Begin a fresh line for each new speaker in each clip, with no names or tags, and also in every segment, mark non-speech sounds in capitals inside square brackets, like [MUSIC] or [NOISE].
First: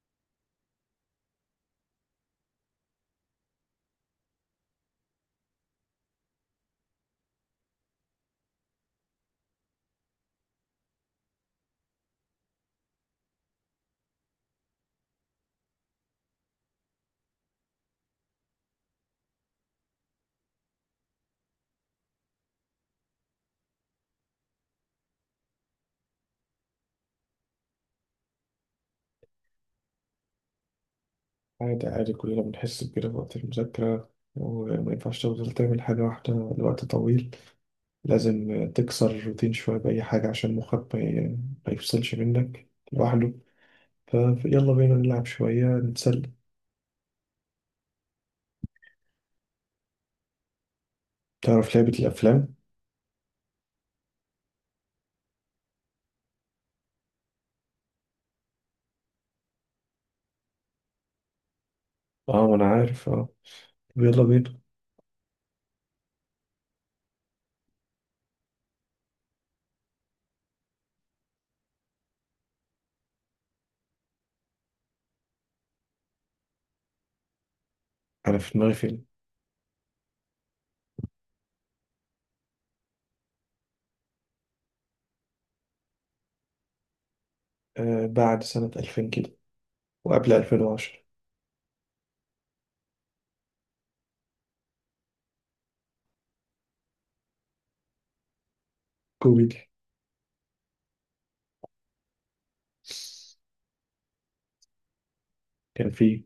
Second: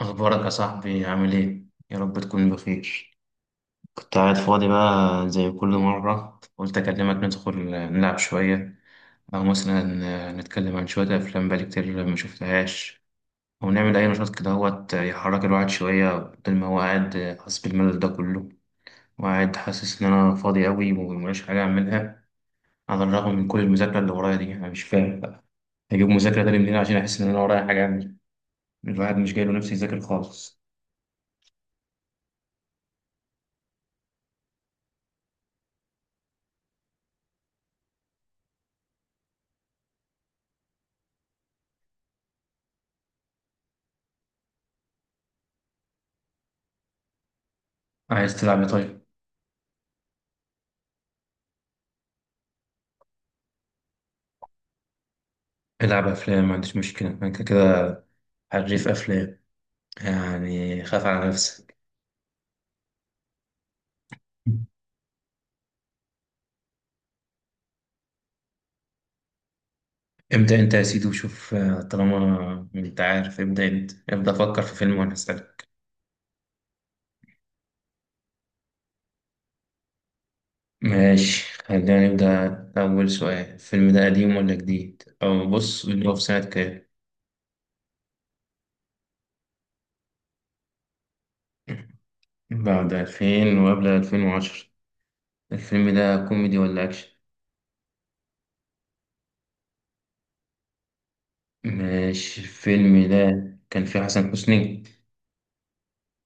أخبارك يا صاحبي؟ عامل إيه؟ يا رب تكون بخير. كنت قاعد فاضي بقى زي كل مرة، قلت أكلمك ندخل نلعب شوية، أو مثلا نتكلم عن شوية أفلام بقالي كتير ما شفتهاش، أو نعمل أي نشاط كده هوت يحرك الواحد شوية، بدل ما هو قاعد حاسس بالملل ده كله، وقاعد حاسس إن أنا فاضي أوي ومليش حاجة أعملها. على الرغم من كل المذاكرة اللي ورايا دي، أنا مش فاهم بقى أجيب مذاكرة تاني منين عشان أحس إن أنا ورايا حاجة أعمل. الواحد مش جاي له نفسي يذاكر خالص.
عادي عادي، كلنا بنحس بكده في وقت المذاكرة وما ينفعش تفضل تعمل حاجة واحدة لوقت طويل. لازم تكسر الروتين شوية بأي حاجة عشان مخك ما يفصلش منك لوحده. فيلا بينا نلعب شوية نتسلى.
عايز تلعب إيه طيب؟
تعرف لعبة الأفلام؟
العب افلام، ما عنديش مشكله، انا كده كده حريف افلام، يعني خاف على نفسك.
اه، ما أنا عارف. اه طب يلا بينا.
ابدا انت يا سيدي وشوف. طالما انت عارف ابدا انت. ابدا فكر في فيلم وانا هسالك.
أنا في دماغي فيلم.
ماشي، خلينا نبدا. اول سؤال: الفيلم ده قديم ولا جديد؟ او بص، اللي هو في سنه كام؟
آه، بعد سنة 2000 كده وقبل 2010.
بعد 2000 وقبل 2010. الفيلم ده كوميدي ولا اكشن؟
كوميدي.
ماشي. الفيلم ده كان فيه حسن حسني؟
كان فيه.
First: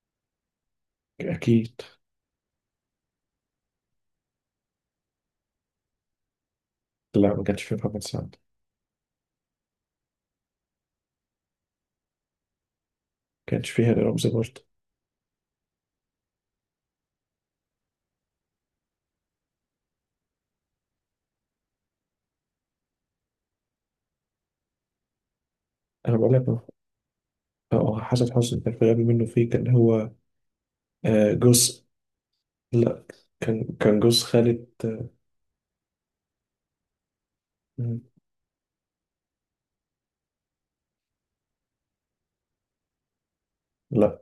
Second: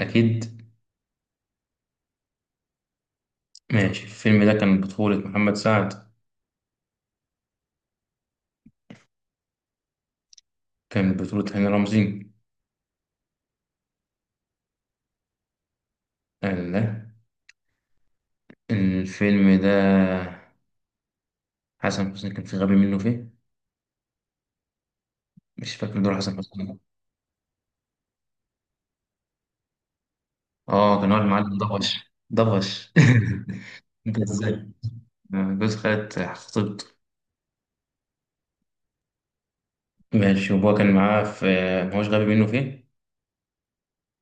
اكيد.
أكيد.
ماشي. الفيلم ده كان بطولة محمد سعد؟
لا، ما كانش فيه محمد سعد.
كان بطولة هاني رمزي؟
ما كانش فيه هاني رمزي برضه.
الله. الفيلم ده حسن حسني كان في غبي منه فيه. مش فاكر دور
أنا بقول
حسن
لك،
حسني.
اه حسن حسني كان في الغبي منه فيه، كان هو.
اه كان هو
آه،
المعلم
جوز.
ضبش ضبش.
لا، كان
[LAUGHS] انت
جوز خالد،
ازاي؟
آه،.
جوز خالة خطيبته.
مم.
ماشي، وهو كان معاه في. ما هوش غبي منه فيه.
لا،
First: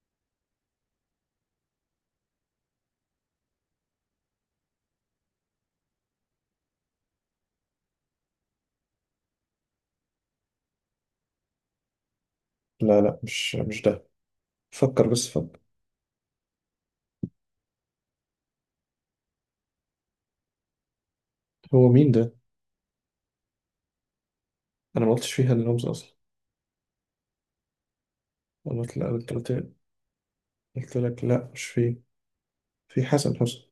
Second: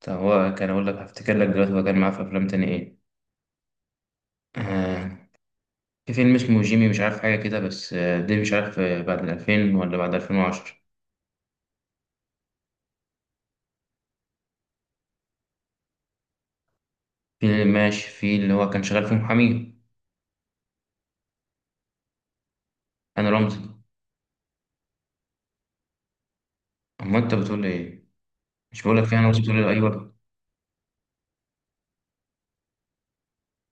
طب هو كان، اقول لك هفتكر لك دلوقتي، هو كان معاه في افلام تاني ايه؟ آه، في فيلم اسمه جيمي، مش عارف حاجة كده بس، ده مش عارف، بعد الألفين ولا بعد ألفين وعشرة؟
لا، لا، مش ده. فكر بس فكر.
في اللي ماشي، في اللي هو كان شغال في محامي.
هو مين ده؟
أنا رمزي.
أنا ما قلتش فيها لرمز أصلا.
أما أنت بتقول لي إيه؟
أنا
مش بقول
قلت لا،
لك يعني
قلت
وصلت له
قلت
اي برضه.
قلت لك لا مش فيه. في حسن حسني.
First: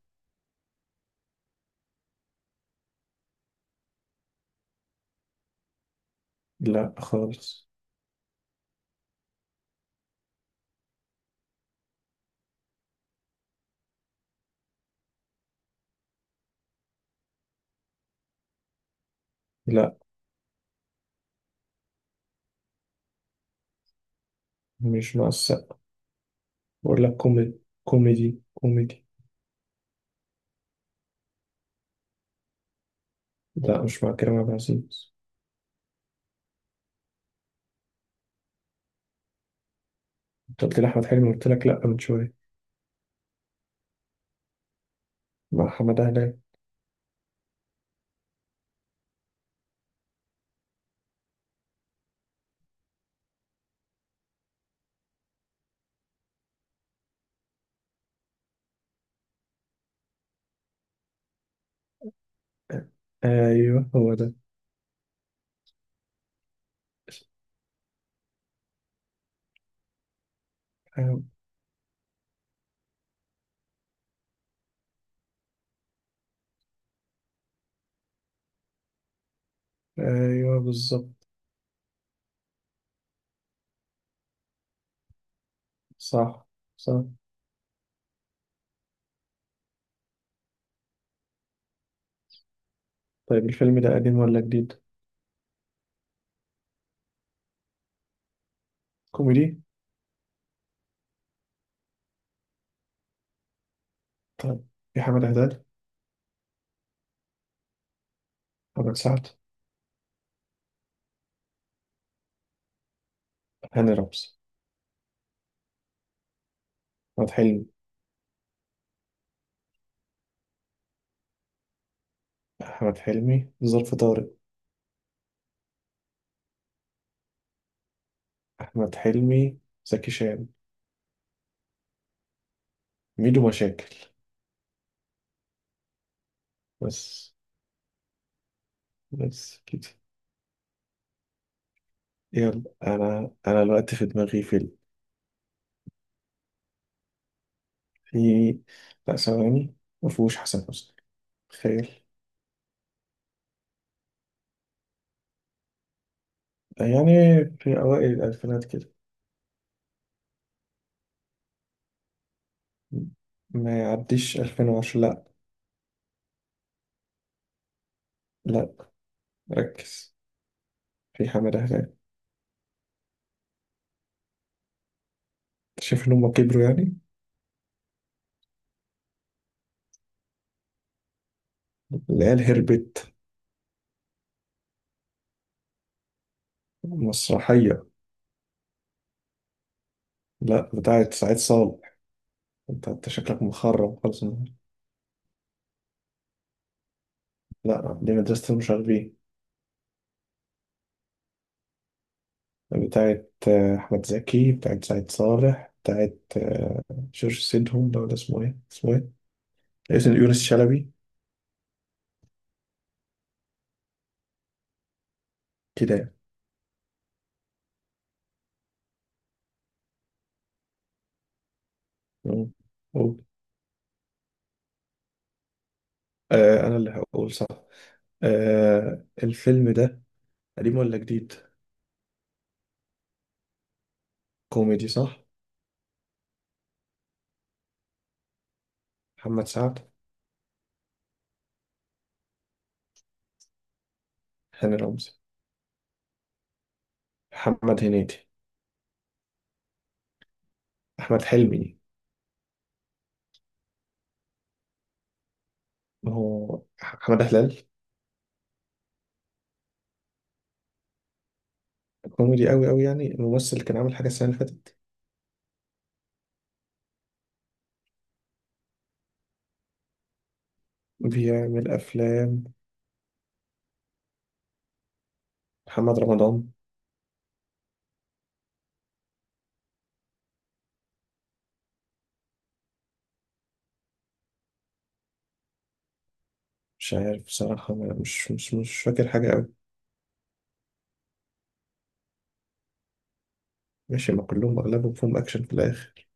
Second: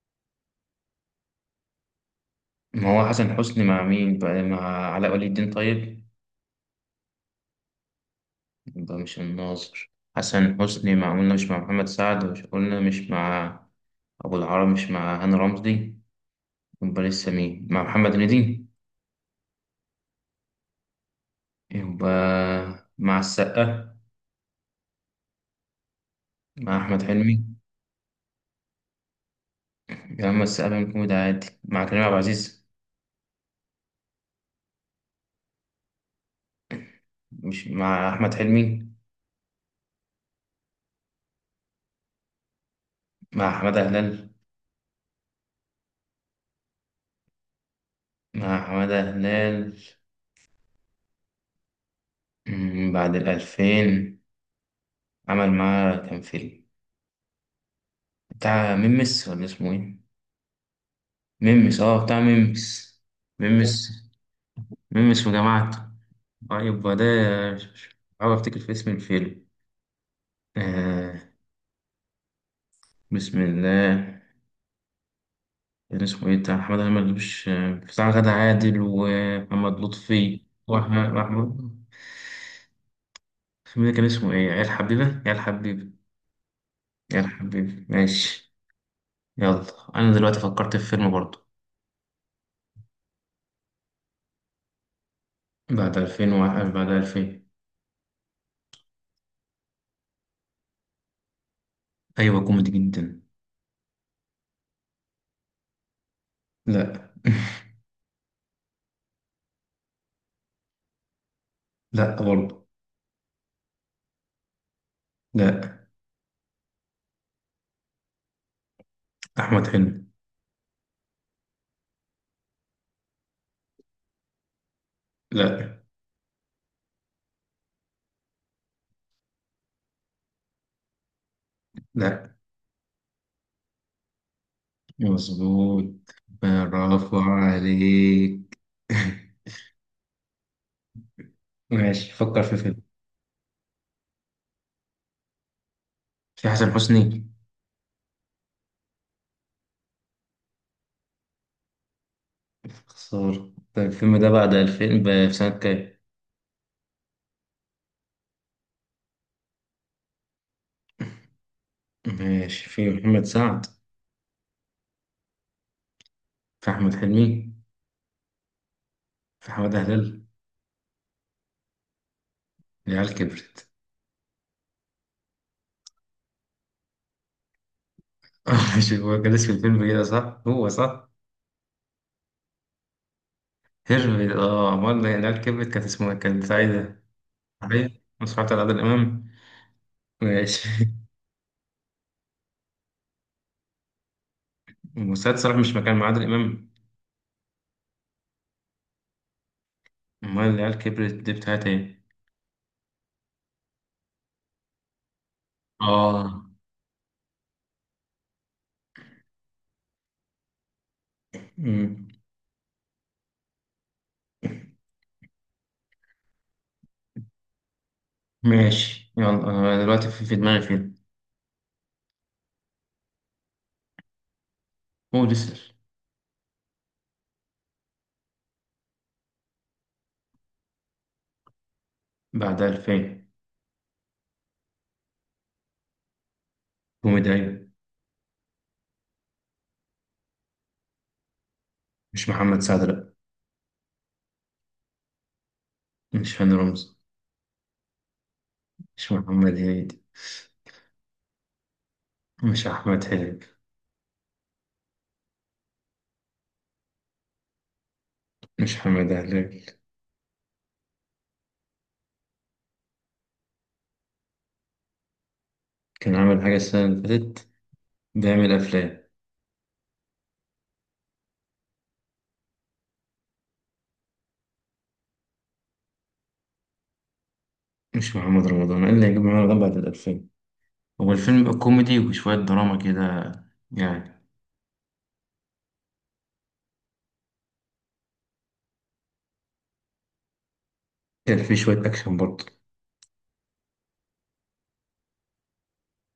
ما هو حسن حسني مع مين بقى؟ مع علاء ولي الدين طيب؟
لا خالص.
يبقى مش الناظر. حسن حسني مع، قلنا مش مع محمد سعد، مش قلنا مش مع ابو العرب، مش مع هاني رمزي، يبقى لسه مين؟ مع محمد هنيدي؟
لا،
يبقى مع السقا؟
مش مع السقا.
مع احمد
بقول لك
حلمي؟
كوميدي كوميدي كوميدي.
يا عم السقا بيعمل كوميدي عادي، مع كريم عبد العزيز،
لا، مش مع كريم عبد العزيز.
مش مع احمد حلمي؟
أنت قلت لي أحمد حلمي، قلت لك لا من شوية.
مع حماده هلال.
مع حمد هلال.
مع حماده هلال. بعد الألفين. عمل معاه كام فيلم؟ بتاع ميمس ولا اسمه ايه؟ ميمس، اه بتاع ميمس.
آه، أيوه
ميمس.
هو ده.
ميمس وجماعته. طيب وده، بحاول افتكر في اسم الفيلم. آه.
آه،
بسم الله. كان اسمه ايه بتاع محمد هلال؟ مش بتاع غادة عادل ومحمد
آه،
لطفي
ايوه بالظبط.
واحمد؟ الفيلم ده كان اسمه ايه؟ عيال حبيبة.
صح. صح.
عيال حبيبة، ماشي. يلا انا دلوقتي فكرت في فيلم برضه.
طيب، الفيلم ده قديم ولا جديد؟
بعد 2000 وواحد، بعد 2000.
كوميدي؟
ايوه كوميدي جدا.
طيب. في حمد هلال،
لا. [LAUGHS]
محمد سعد،
لا برضه.
هاني رمزي،
لا.
أحمد حلمي،
أحمد حلمي.
أحمد حلمي، ظرف طارق،
لا.
أحمد حلمي، زكي شان،
لا.
ميدو مشاكل.
مظبوط، برافو
بس.
عليك. [LAUGHS]
بس كده.
ماشي، فكر في
يلا،
فيلم.
أنا الوقت في دماغي فيلم.
في حسن حسني؟
في. لا، ثواني. مفهوش حسن حسني. تخيل.
خسارة. طيب الفيلم ده بعد 2000 ب- في سنة كام؟
يعني في أوائل الألفينات كده.
ماشي. في محمد سعد؟
ما يعديش 2010. لا.
في أحمد حلمي؟
لا،
في حمادة
ركز.
هلال؟
في حمد هلال.
العيال كبرت.
شايف إن هما كبروا يعني.
[LAUGHS] ماشي، هو كان اسم الفيلم كده صح؟ هو صح؟
اللي هي الهربت.
هرب، اه أمال العيال كبرت؟ كانت اسمها كانت سعيدة،
مسرحية.
عارف؟ مسرحية على عادل إمام، ماشي.
لا،
[LAUGHS]
بتاعت سعيد صالح. انت انت شكلك مخرب خالص النهاردة.
وسيد صلاح مش مكان مع عادل إمام؟
لا، دي مدرسة المشاغبين.
أمال العيال كبرت دي بتاعت إيه؟
بتاعت أحمد زكي. بتاعت سعيد صالح. بتاعت
آه.
آه،. جورج سيدهم ده ولا اسمه ايه، اسمه ايه، اسم يونس شلبي
مم.
كده يعني.
ماشي، يلا، أنا دلوقتي في دماغي فيلم.
مم. قول.
هو ديسل.
آه، أنا اللي هقول صح. آه، الفيلم ده قديم ولا جديد؟
بعد 2000.
كوميدي صح؟
كوميدي أيوة.
محمد سعد.
مش محمد سعد لأ.
هاني رمزي.
مش هاني رمزي.
محمد هنيدي.
مش محمد هنيدي.
أحمد حلمي.
مش أحمد حلمي.
ما هو أحمد هلال.
مش حماد هلال.
كوميدي قوي قوي يعني الممثل اللي كان عامل حاجة السنة اللي فاتت.
كان عامل حاجة السنة اللي فاتت. بيعمل أفلام.
بيعمل أفلام. محمد رمضان.
مش محمد رمضان، إيه اللي هيجيب محمد رمضان بعد الألفين؟ هو الفيلم يبقى كوميدي وشوية دراما كده يعني.
مش عارف بصراحة، مش فاكر حاجة قوي.
كان فيه شوية أكشن برضه.
ماشي، ما كلهم أغلبهم فيهم أكشن في الآخر.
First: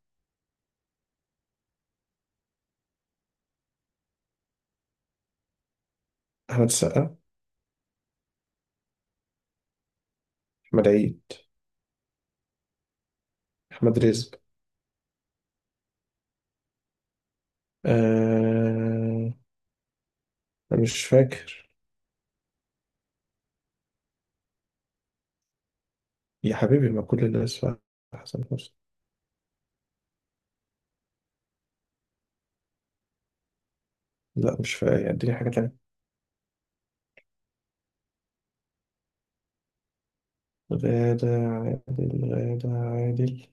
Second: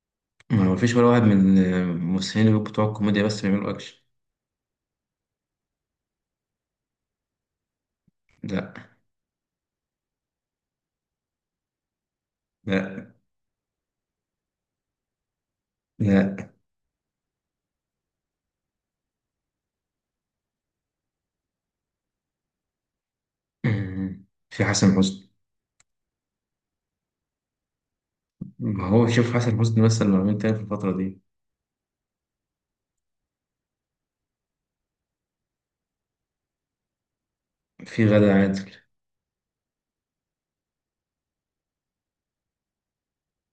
ما فيش ولا واحد من الممثلين اللي بتوع الكوميديا بس بيعملوا اكشن.
أحمد السقا.
لا.
أحمد عيد.
لا.
أحمد رزق.
لا.
آه... مش فاكر.
[CLEARS THROAT] في حسن حسني؟
يا حبيبي ما كل الناس حسن حسني.
ما هو شوف حسن حسني مثلا لو عملت تاني في الفترة دي.
لا مش فاكر، اديني حاجة تانية.
في غادة عادل.
غادة عادل، غادة عادل،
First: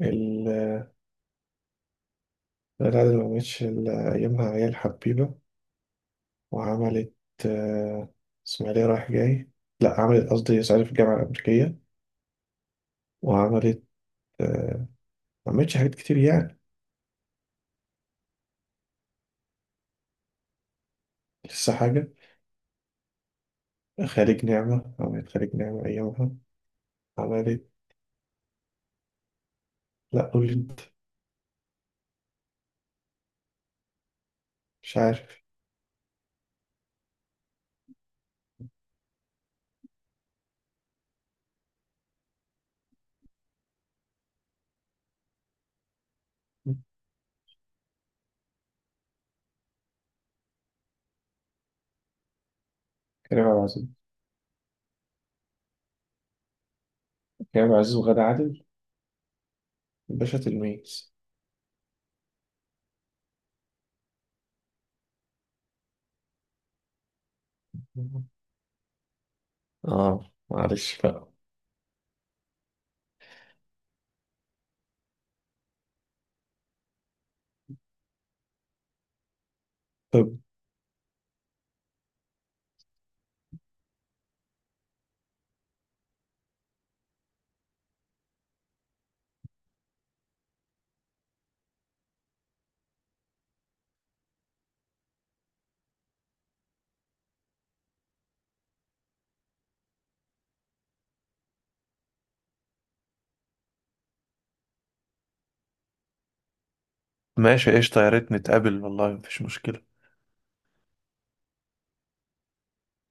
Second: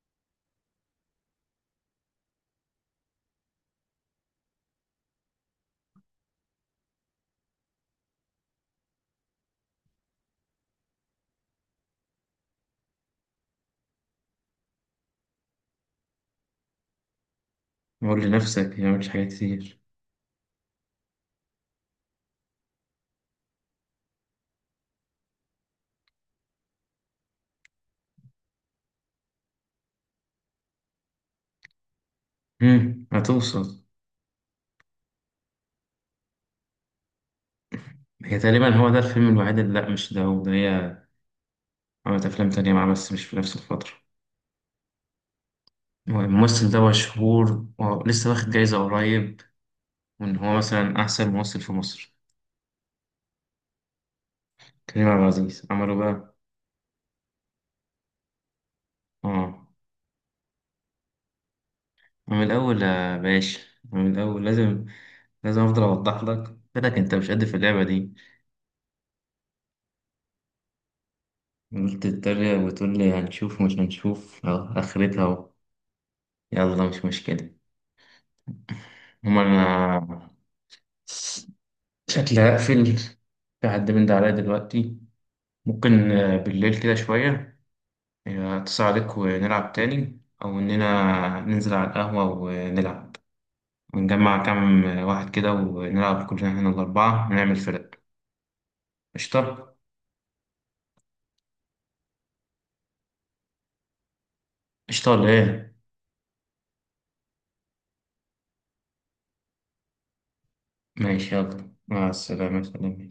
ال- غادة عادل ما عملتش إلا أيامها عيال حبيبة، وعملت، آه، إسماعيلية رايح جاي، لا عملت قصدي صعيدي في الجامعة الأمريكية، وعملت، آه، ما عملتش حاجات كتير يعني.
قول لنفسك ما عملتش حاجات كتير.
لسه حاجة. خارج نعمة، عملت خارج نعمة أيامها. عملت. لا، قول لي أنت.
مم. هتوصل.
مش عارف.
هي تقريبا هو ده الفيلم الوحيد اللي، لا مش ده، هو ده. هي عملت أفلام تانية معاه بس مش في نفس الفترة. هو الممثل ده مشهور ولسه واخد جايزة قريب، وإن هو مثلا أحسن ممثل في مصر.
كريم عبد العزيز.
كريم عبد العزيز عمله بقى.
كريم عبد العزيز وغادة عادل.
آه.
باشا تلميذ.
من الأول يا باشا، من الأول، لازم لازم أفضل أوضح لك. قلت لك أنت مش قد في اللعبة دي.
اه، معلش بقى.
قلت تتريق وتقول لي هنشوف، مش هنشوف أهو، آخرتها أهو. يلا مش مشكلة. هما
طب
أنا شكلي هقفل. في حد من ده عليا دلوقتي. ممكن بالليل كده شوية أتصل عليك ونلعب تاني، أو إننا ننزل على القهوة ونلعب، ونجمع كام واحد كده ونلعب كلنا هنا الأربعة ونعمل فرق. قشطة. قشطة ولا إيه؟
ماشي قشطة، يا ريت نتقابل والله مفيش مشكلة.
ماشي يلا مع السلامة، خلينا.